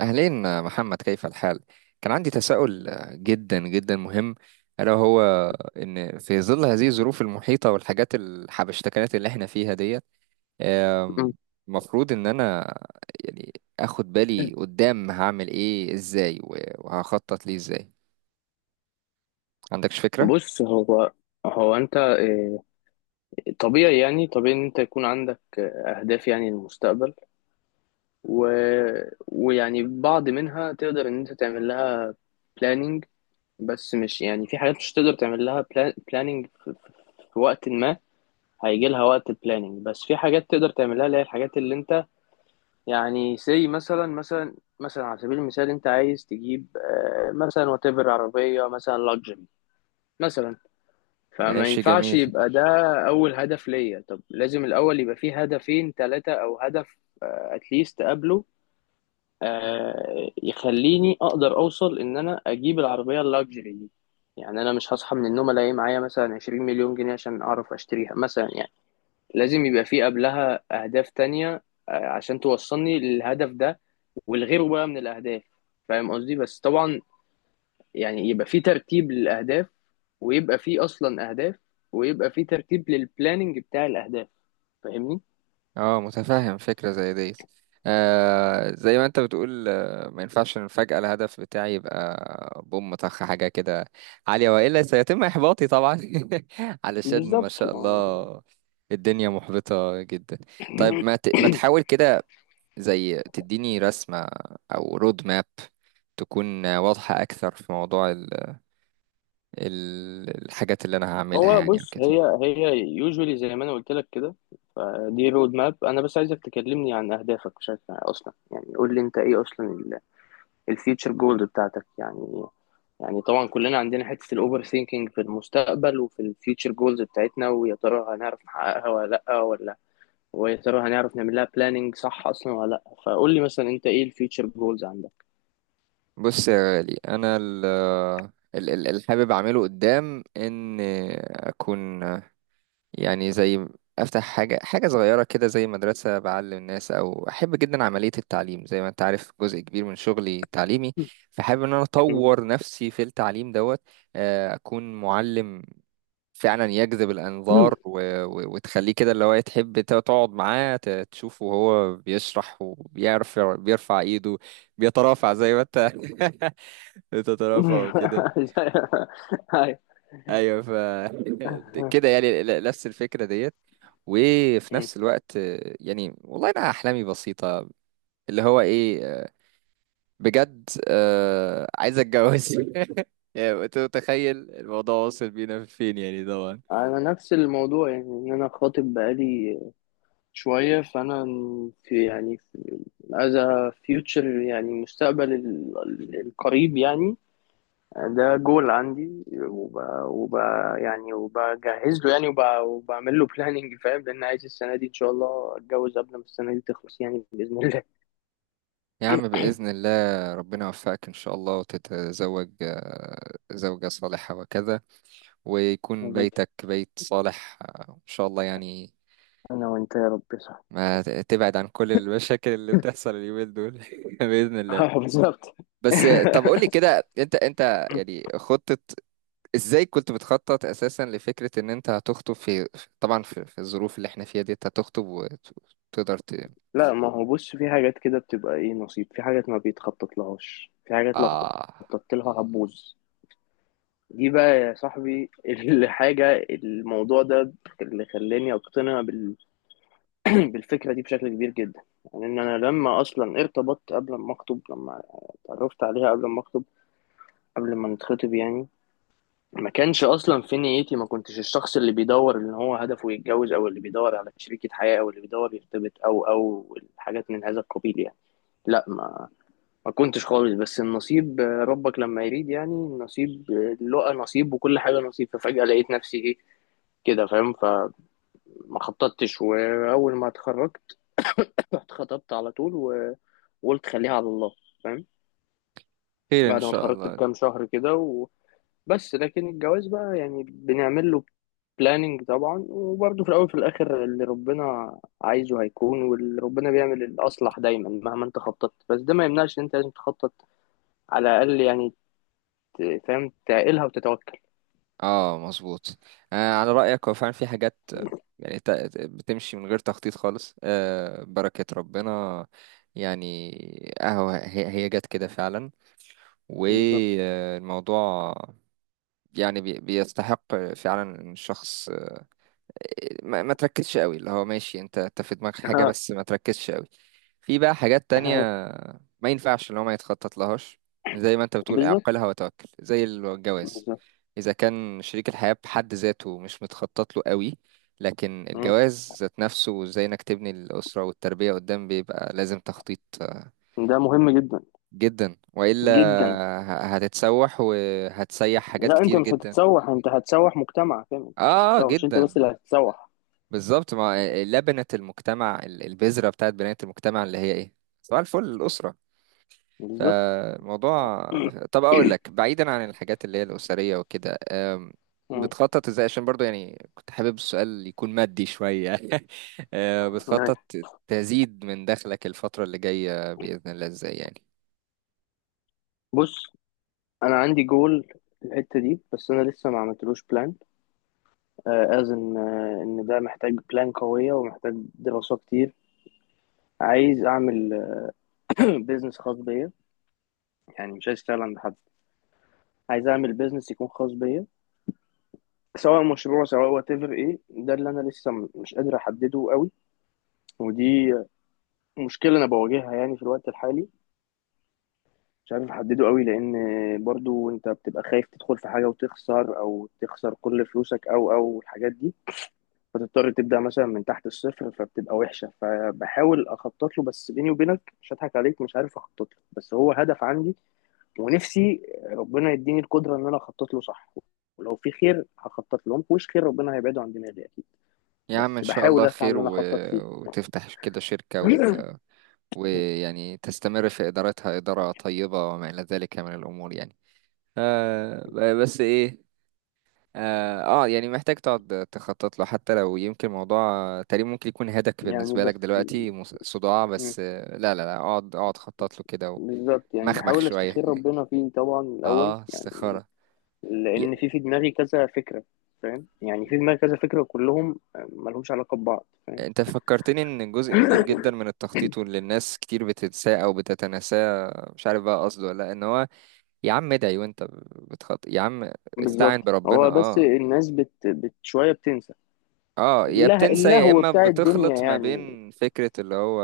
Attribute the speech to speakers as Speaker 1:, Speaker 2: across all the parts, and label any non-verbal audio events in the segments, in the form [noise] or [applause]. Speaker 1: أهلين محمد، كيف الحال؟ كان عندي تساؤل جدا جدا مهم، ألا هو إن في ظل هذه الظروف المحيطة والحاجات الحبشتكنات اللي احنا فيها ديت، آم،
Speaker 2: مم.
Speaker 1: المفروض إن أنا يعني أخد بالي قدام هعمل إيه إزاي وهخطط ليه إزاي؟ عندكش فكرة؟
Speaker 2: بص هو هو انت طبيعي يعني طبيعي ان انت يكون عندك اهداف يعني للمستقبل و... ويعني بعض منها تقدر ان انت تعمل لها planning بس مش يعني في حاجات مش تقدر تعمل لها planning في وقت ما هيجي لها وقت planning، بس في حاجات تقدر تعملها اللي هي الحاجات اللي انت يعني زي مثلا على سبيل المثال انت عايز تجيب مثلا وتبر عربية مثلا luxury مثلا. فما
Speaker 1: ماشي
Speaker 2: ينفعش
Speaker 1: جميل.
Speaker 2: يبقى ده أول هدف ليا، طب لازم الأول يبقى فيه هدفين ثلاثة أو هدف أتليست قبله يخليني أقدر أوصل إن أنا أجيب العربية اللاكجري دي. يعني أنا مش هصحى من النوم ألاقي معايا مثلا 20 مليون جنيه عشان أعرف أشتريها مثلا يعني. لازم يبقى فيه قبلها أهداف تانية عشان توصلني للهدف ده، والغيره بقى من الأهداف. فاهم قصدي؟ بس طبعا يعني يبقى فيه ترتيب للأهداف، ويبقى فيه اصلا اهداف، ويبقى فيه ترتيب للبلاننج بتاع الاهداف. فاهمني؟
Speaker 1: اه متفهم فكرة زي ديت. آه زي ما انت بتقول، آه ما ينفعش ان فجأة الهدف بتاعي يبقى بوم طخ حاجة كده عالية، وإلا سيتم إحباطي طبعا [laughs] علشان ما
Speaker 2: بالظبط
Speaker 1: شاء
Speaker 2: يعني.
Speaker 1: الله الدنيا محبطة جدا. طيب ما تحاول
Speaker 2: [clears throat]
Speaker 1: كده زي تديني رسمة أو رود ماب، تكون واضحة أكثر في موضوع الحاجات اللي أنا هعملها
Speaker 2: هو
Speaker 1: يعني
Speaker 2: بص هي
Speaker 1: وكده.
Speaker 2: هي يوجولي زي ما انا قلت لك كده. فدي رود ماب. انا بس عايزك تكلمني عن اهدافك بشكل اصلا، يعني قول لي انت ايه اصلا الفيوتشر جولز بتاعتك يعني. يعني طبعا كلنا عندنا حته الاوفر ثينكينج في المستقبل وفي الفيوتشر جولز بتاعتنا، ويا ترى هنعرف نحققها ولا لا ولا، ويا ترى هنعرف نعمل لها بلاننج صح اصلا ولا لا. فقول لي مثلا انت ايه الفيوتشر جولز عندك.
Speaker 1: بص يا غالي، انا اللي حابب اعمله قدام ان اكون يعني زي افتح حاجه صغيره كده زي مدرسه بعلم الناس، او احب جدا عمليه التعليم، زي ما انت عارف جزء كبير من شغلي تعليمي، فحابب ان انا
Speaker 2: مم.
Speaker 1: اطور نفسي في التعليم دوت. اكون معلم فعلا يجذب
Speaker 2: مم.
Speaker 1: الانظار وتخليه كده اللي هو تحب تقعد معاه تشوفه وهو بيشرح وبيرفع ايده، بيترافع زي ما انت [laughs] تترفع وكده.
Speaker 2: [laughs] هاي.
Speaker 1: ايوه ف [laughs] كده يعني نفس الفكره ديت. وفي
Speaker 2: مم.
Speaker 1: نفس الوقت، يعني والله انا احلامي بسيطه، اللي هو ايه، بجد عايز اتجوز [laughs] يعني أنت متخيل الموضوع واصل بينا فين يعني طبعا.
Speaker 2: انا نفس الموضوع، يعني ان انا خاطب بقالي شويه. فانا في از فيوتشر، يعني المستقبل القريب يعني. ده جول عندي، وب... يعني وبجهز له يعني، وبعمل له بلاننج، فاهم؟ لان عايز السنه دي ان شاء الله اتجوز قبل ما السنه دي تخلص يعني باذن الله.
Speaker 1: يا عم
Speaker 2: [laughs]
Speaker 1: بإذن الله، ربنا يوفقك إن شاء الله وتتزوج زوجة صالحة وكذا، ويكون
Speaker 2: حبيبي،
Speaker 1: بيتك بيت صالح إن شاء الله يعني.
Speaker 2: انا وانت يا رب، صح.
Speaker 1: ما ت- تبعد عن كل المشاكل اللي بتحصل اليومين دول [laughs] بإذن الله.
Speaker 2: اه بالظبط.
Speaker 1: بس.
Speaker 2: [laughs]
Speaker 1: طب قول لي كده، انت يعني خطة ازاي كنت بتخطط اساسا لفكرة ان انت هتخطب، في طبعا في الظروف اللي احنا فيها دي انت هتخطب وتقدر
Speaker 2: لا ما هو بص، في حاجات كده بتبقى ايه نصيب، في حاجات ما بيتخطط لهاش، في حاجات لو
Speaker 1: اه.
Speaker 2: خططت لها هتبوظ. دي بقى يا صاحبي الحاجة، الموضوع ده اللي خلاني أقتنع [clears throat] بالفكرة دي بشكل كبير جدا. يعني إن أنا لما أصلا ارتبطت، قبل ما أخطب، لما اتعرفت عليها قبل ما أخطب قبل ما نتخطب يعني، ما كانش أصلا في نيتي، ما كنتش الشخص اللي بيدور إن هو هدفه يتجوز، أو اللي بيدور على شريكة حياة، أو اللي بيدور يرتبط، أو أو الحاجات من هذا القبيل يعني. لا ما كنتش خالص، بس النصيب ربك لما يريد يعني. النصيب لقى نصيب، وكل حاجة نصيب. ففجأة لقيت نفسي إيه كده، فاهم؟ خططتش، وأول ما اتخرجت اتخطبت على طول وقلت خليها على الله. فاهم؟
Speaker 1: خير ان
Speaker 2: بعد ما
Speaker 1: شاء
Speaker 2: اتخرجت
Speaker 1: الله.
Speaker 2: بكام شهر كده وبس. لكن الجواز بقى يعني بنعمل له بلاننج طبعا، وبرضه في الاول وفي الاخر اللي ربنا عايزه هيكون، واللي ربنا بيعمل الاصلح دايما مهما انت خططت. بس ده ما يمنعش ان انت لازم تخطط على الاقل يعني، فاهم، تعقلها وتتوكل.
Speaker 1: اه مظبوط. آه على رأيك هو فعلا في حاجات، يعني بتمشي من غير تخطيط خالص، آه بركة ربنا يعني اهو هي جت كده فعلا،
Speaker 2: بالظبط.
Speaker 1: والموضوع يعني بيستحق فعلا ان الشخص ما تركزش قوي، اللي هو ماشي انت في دماغك
Speaker 2: [laughs]
Speaker 1: حاجة،
Speaker 2: ها.
Speaker 1: بس ما تركزش قوي في بقى حاجات تانية.
Speaker 2: ها.
Speaker 1: ما ينفعش اللي هو ما يتخطط لهاش، زي ما انت بتقول
Speaker 2: بالظبط.
Speaker 1: اعقلها وتوكل، زي الجواز
Speaker 2: بالظبط.
Speaker 1: اذا كان شريك الحياة بحد ذاته مش متخطط له قوي. لكن
Speaker 2: مم.
Speaker 1: الجواز ذات نفسه، وازاي انك تبني الأسرة والتربية قدام، بيبقى لازم تخطيط
Speaker 2: ده مهم جدا.
Speaker 1: جدا، والا
Speaker 2: جدا.
Speaker 1: هتتسوح وهتسيح حاجات
Speaker 2: لا انت
Speaker 1: كتير
Speaker 2: مش
Speaker 1: جدا.
Speaker 2: هتتسوح، انت هتسوح مجتمع، فاهم؟ مش
Speaker 1: اه
Speaker 2: هتتسوح، مش انت
Speaker 1: جدا،
Speaker 2: بس اللي هتتسوح.
Speaker 1: بالظبط. ما لبنة المجتمع، البذرة بتاعت بناية المجتمع اللي هي ايه؟ صباح الفل، الأسرة.
Speaker 2: بالظبط.
Speaker 1: فموضوع، طب اقول لك بعيدا عن الحاجات اللي هي الأسرية وكده،
Speaker 2: مم.
Speaker 1: بتخطط ازاي؟ عشان برضو يعني كنت حابب السؤال يكون مادي شوية [laughs]
Speaker 2: أيوة.
Speaker 1: بتخطط تزيد من دخلك الفترة اللي جاية بإذن الله ازاي يعني؟
Speaker 2: بص، انا عندي جول في الحته دي بس انا لسه ما عملتلوش بلان. ان ان ده محتاج بلان قويه ومحتاج دراسه كتير. عايز اعمل [clears throat] بيزنس [coughs] خاص بيا. يعني مش عايز اشتغل عند حد، عايز اعمل بيزنس يكون خاص بيا، سواء مشروع سواء وات ايفر. ايه ده اللي انا لسه مش قادر احدده قوي. ودي مشكله انا بواجهها يعني في الوقت الحالي، مش عارف احدده قوي، لان برضو انت بتبقى خايف تدخل في حاجه وتخسر، او تخسر كل فلوسك، او او الحاجات دي. فتضطر تبدأ مثلا من تحت الصفر، فبتبقى وحشة. فبحاول أخطط له، بس بيني وبينك مش هضحك عليك، مش عارف أخطط له، بس هو هدف عندي. ونفسي ربنا يديني القدرة إن أنا أخطط له صح، ولو في خير هخطط له، مفيهوش خير ربنا هيبعده عن دماغي أكيد.
Speaker 1: يا عم ان
Speaker 2: بس
Speaker 1: شاء
Speaker 2: بحاول
Speaker 1: الله
Speaker 2: أسعى
Speaker 1: خير،
Speaker 2: إن أنا أخطط فيه. [coughs]
Speaker 1: وتفتح كده شركة،
Speaker 2: [laughs]
Speaker 1: ويعني تستمر في ادارتها ادارة طيبة وما الى ذلك من الامور يعني. آه بس ايه، اه يعني محتاج تقعد تخطط له، حتى لو يمكن موضوع تقريبا ممكن يكون هدك
Speaker 2: يعني
Speaker 1: بالنسبة لك
Speaker 2: بس
Speaker 1: دلوقتي صداع، بس
Speaker 2: م-
Speaker 1: لا اقعد خطط له كده
Speaker 2: بالظبط يعني،
Speaker 1: ومخمخ
Speaker 2: بحاول
Speaker 1: شوية.
Speaker 2: أستخير ربنا فيه طبعا الأول
Speaker 1: اه
Speaker 2: يعني.
Speaker 1: استخارة.
Speaker 2: لأن
Speaker 1: ي-
Speaker 2: في دماغي كذا فكرة، فاهم؟ يعني في دماغي كذا فكرة كلهم ملهمش علاقة ببعض، فاهم؟
Speaker 1: انت فكرتني ان جزء كبير
Speaker 2: [coughs]
Speaker 1: جدا من التخطيط واللي الناس كتير بتنساه او بتتناساه، مش عارف بقى قصده ولا لأ، ان هو يا عم ادعي وانت بتخط يا عم، استعن
Speaker 2: بالظبط.
Speaker 1: بربنا.
Speaker 2: هو بس
Speaker 1: اه
Speaker 2: الناس بت شوية بتنسى.
Speaker 1: اه، يا
Speaker 2: الله،
Speaker 1: بتنسى يا
Speaker 2: اللهو
Speaker 1: اما
Speaker 2: بتاع الدنيا
Speaker 1: بتخلط ما
Speaker 2: يعني.
Speaker 1: بين فكرة اللي هو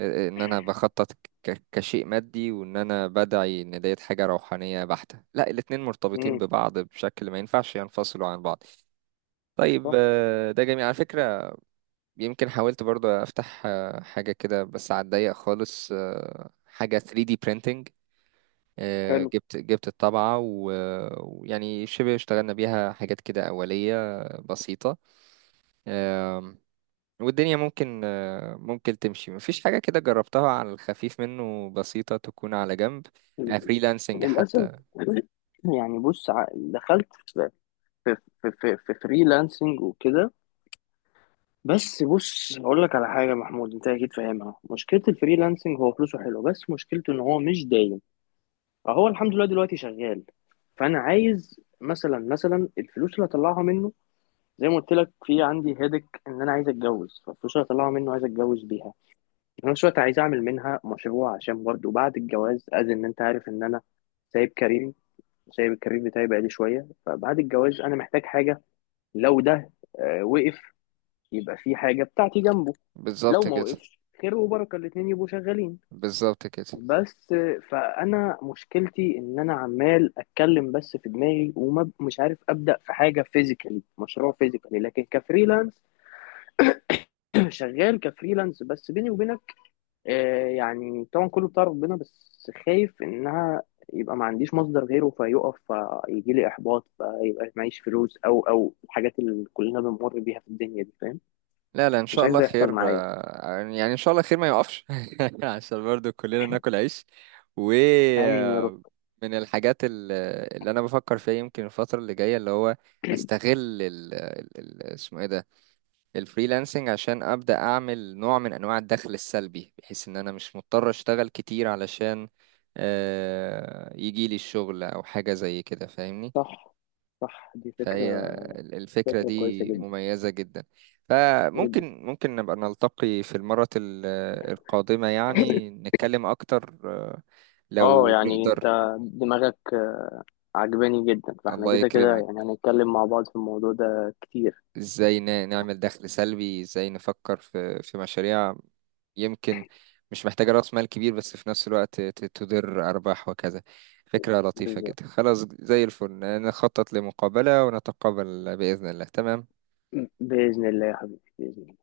Speaker 1: ان انا بخطط كشيء مادي، وان انا بدعي ان ديت حاجة روحانية بحتة. لا، الاتنين مرتبطين
Speaker 2: امم.
Speaker 1: ببعض بشكل ما ينفعش ينفصلوا عن بعض. طيب
Speaker 2: صح.
Speaker 1: ده جميل على فكرة. يمكن حاولت برضه افتح حاجة كده بس على الضيق خالص، حاجة 3D printing.
Speaker 2: حلو.
Speaker 1: جبت الطبعة ويعني شبه اشتغلنا بيها حاجات كده أولية بسيطة. آم، والدنيا ممكن ممكن تمشي، مفيش حاجة كده جربتها على الخفيف منه، بسيطة، تكون على جنب، فريلانسنج
Speaker 2: للأسف
Speaker 1: حتى.
Speaker 2: [clears throat] يعني بص، دخلت في في فريلانسنج وكده. بس بص هقول لك على حاجة محمود، انت اكيد فاهمها. مشكلة الفريلانسنج هو فلوسه حلو، بس مشكلته ان هو مش دايم. فهو الحمد لله دلوقتي شغال. فانا عايز مثلا الفلوس اللي هطلعها منه، زي ما قلت لك في عندي هيدك ان انا عايز اتجوز، فالفلوس اللي هطلعها منه عايز اتجوز بيها. في نفس الوقت عايز اعمل منها مشروع، عشان برضه بعد الجواز ان انت عارف ان انا سايب كاريري، سايب الكارير بتاعي بقالي شويه. فبعد الجواز انا محتاج حاجه، لو ده وقف يبقى في حاجه بتاعتي جنبه،
Speaker 1: بالظبط
Speaker 2: لو ما
Speaker 1: كده.
Speaker 2: وقفش خير وبركه، الاتنين يبقوا شغالين.
Speaker 1: بالظبط كده.
Speaker 2: بس فانا مشكلتي ان انا عمال اتكلم بس في دماغي، ومش عارف ابدا في حاجه فيزيكالي، مشروع فيزيكالي، لكن كفريلانس شغال كفريلانس. بس بيني وبينك يعني طبعا كله بتاع ربنا، بس خايف انها يبقى ما عنديش مصدر غيره فيقف، فيجي لي احباط، فيبقى معيش فلوس، او او الحاجات اللي كلنا بنمر بيها في الدنيا دي، فاهم؟
Speaker 1: لا لا إن
Speaker 2: مش
Speaker 1: شاء
Speaker 2: عايز
Speaker 1: الله
Speaker 2: ده يحصل
Speaker 1: خير،
Speaker 2: معايا.
Speaker 1: يعني إن شاء الله خير ما يقفش [laughs] عشان برضو كلنا ناكل عيش.
Speaker 2: امين يا رب.
Speaker 1: ومن الحاجات اللي انا بفكر فيها يمكن الفترة اللي جاية، اللي هو استغل ال ال- اسمه ايه ده، الفريلانسنج، عشان ابدا اعمل نوع من انواع الدخل السلبي، بحيث ان انا مش مضطر اشتغل كتير علشان يجي لي الشغل او حاجة زي كده، فاهمني؟
Speaker 2: صح. صح دي
Speaker 1: فهي
Speaker 2: فكرة.
Speaker 1: الفكرة
Speaker 2: فكرة كويسة
Speaker 1: دي
Speaker 2: جدا.
Speaker 1: مميزة جدا.
Speaker 2: جدا.
Speaker 1: فممكن ممكن نبقى نلتقي في المرة القادمة يعني نتكلم اكتر،
Speaker 2: اه
Speaker 1: لو
Speaker 2: يعني انت
Speaker 1: نقدر.
Speaker 2: دماغك عجباني جدا. فاحنا
Speaker 1: الله
Speaker 2: كده كده
Speaker 1: يكرمك.
Speaker 2: يعني هنتكلم مع بعض في الموضوع ده كتير.
Speaker 1: ازاي نعمل دخل سلبي، ازاي نفكر في مشاريع يمكن مش محتاجة رأس مال كبير، بس في نفس الوقت تدر أرباح وكذا. فكرة لطيفة
Speaker 2: بالظبط.
Speaker 1: جدا، خلاص زي الفل. نخطط لمقابلة ونتقابل بإذن الله. تمام.
Speaker 2: بإذن الله يا حبيبي بإذن الله.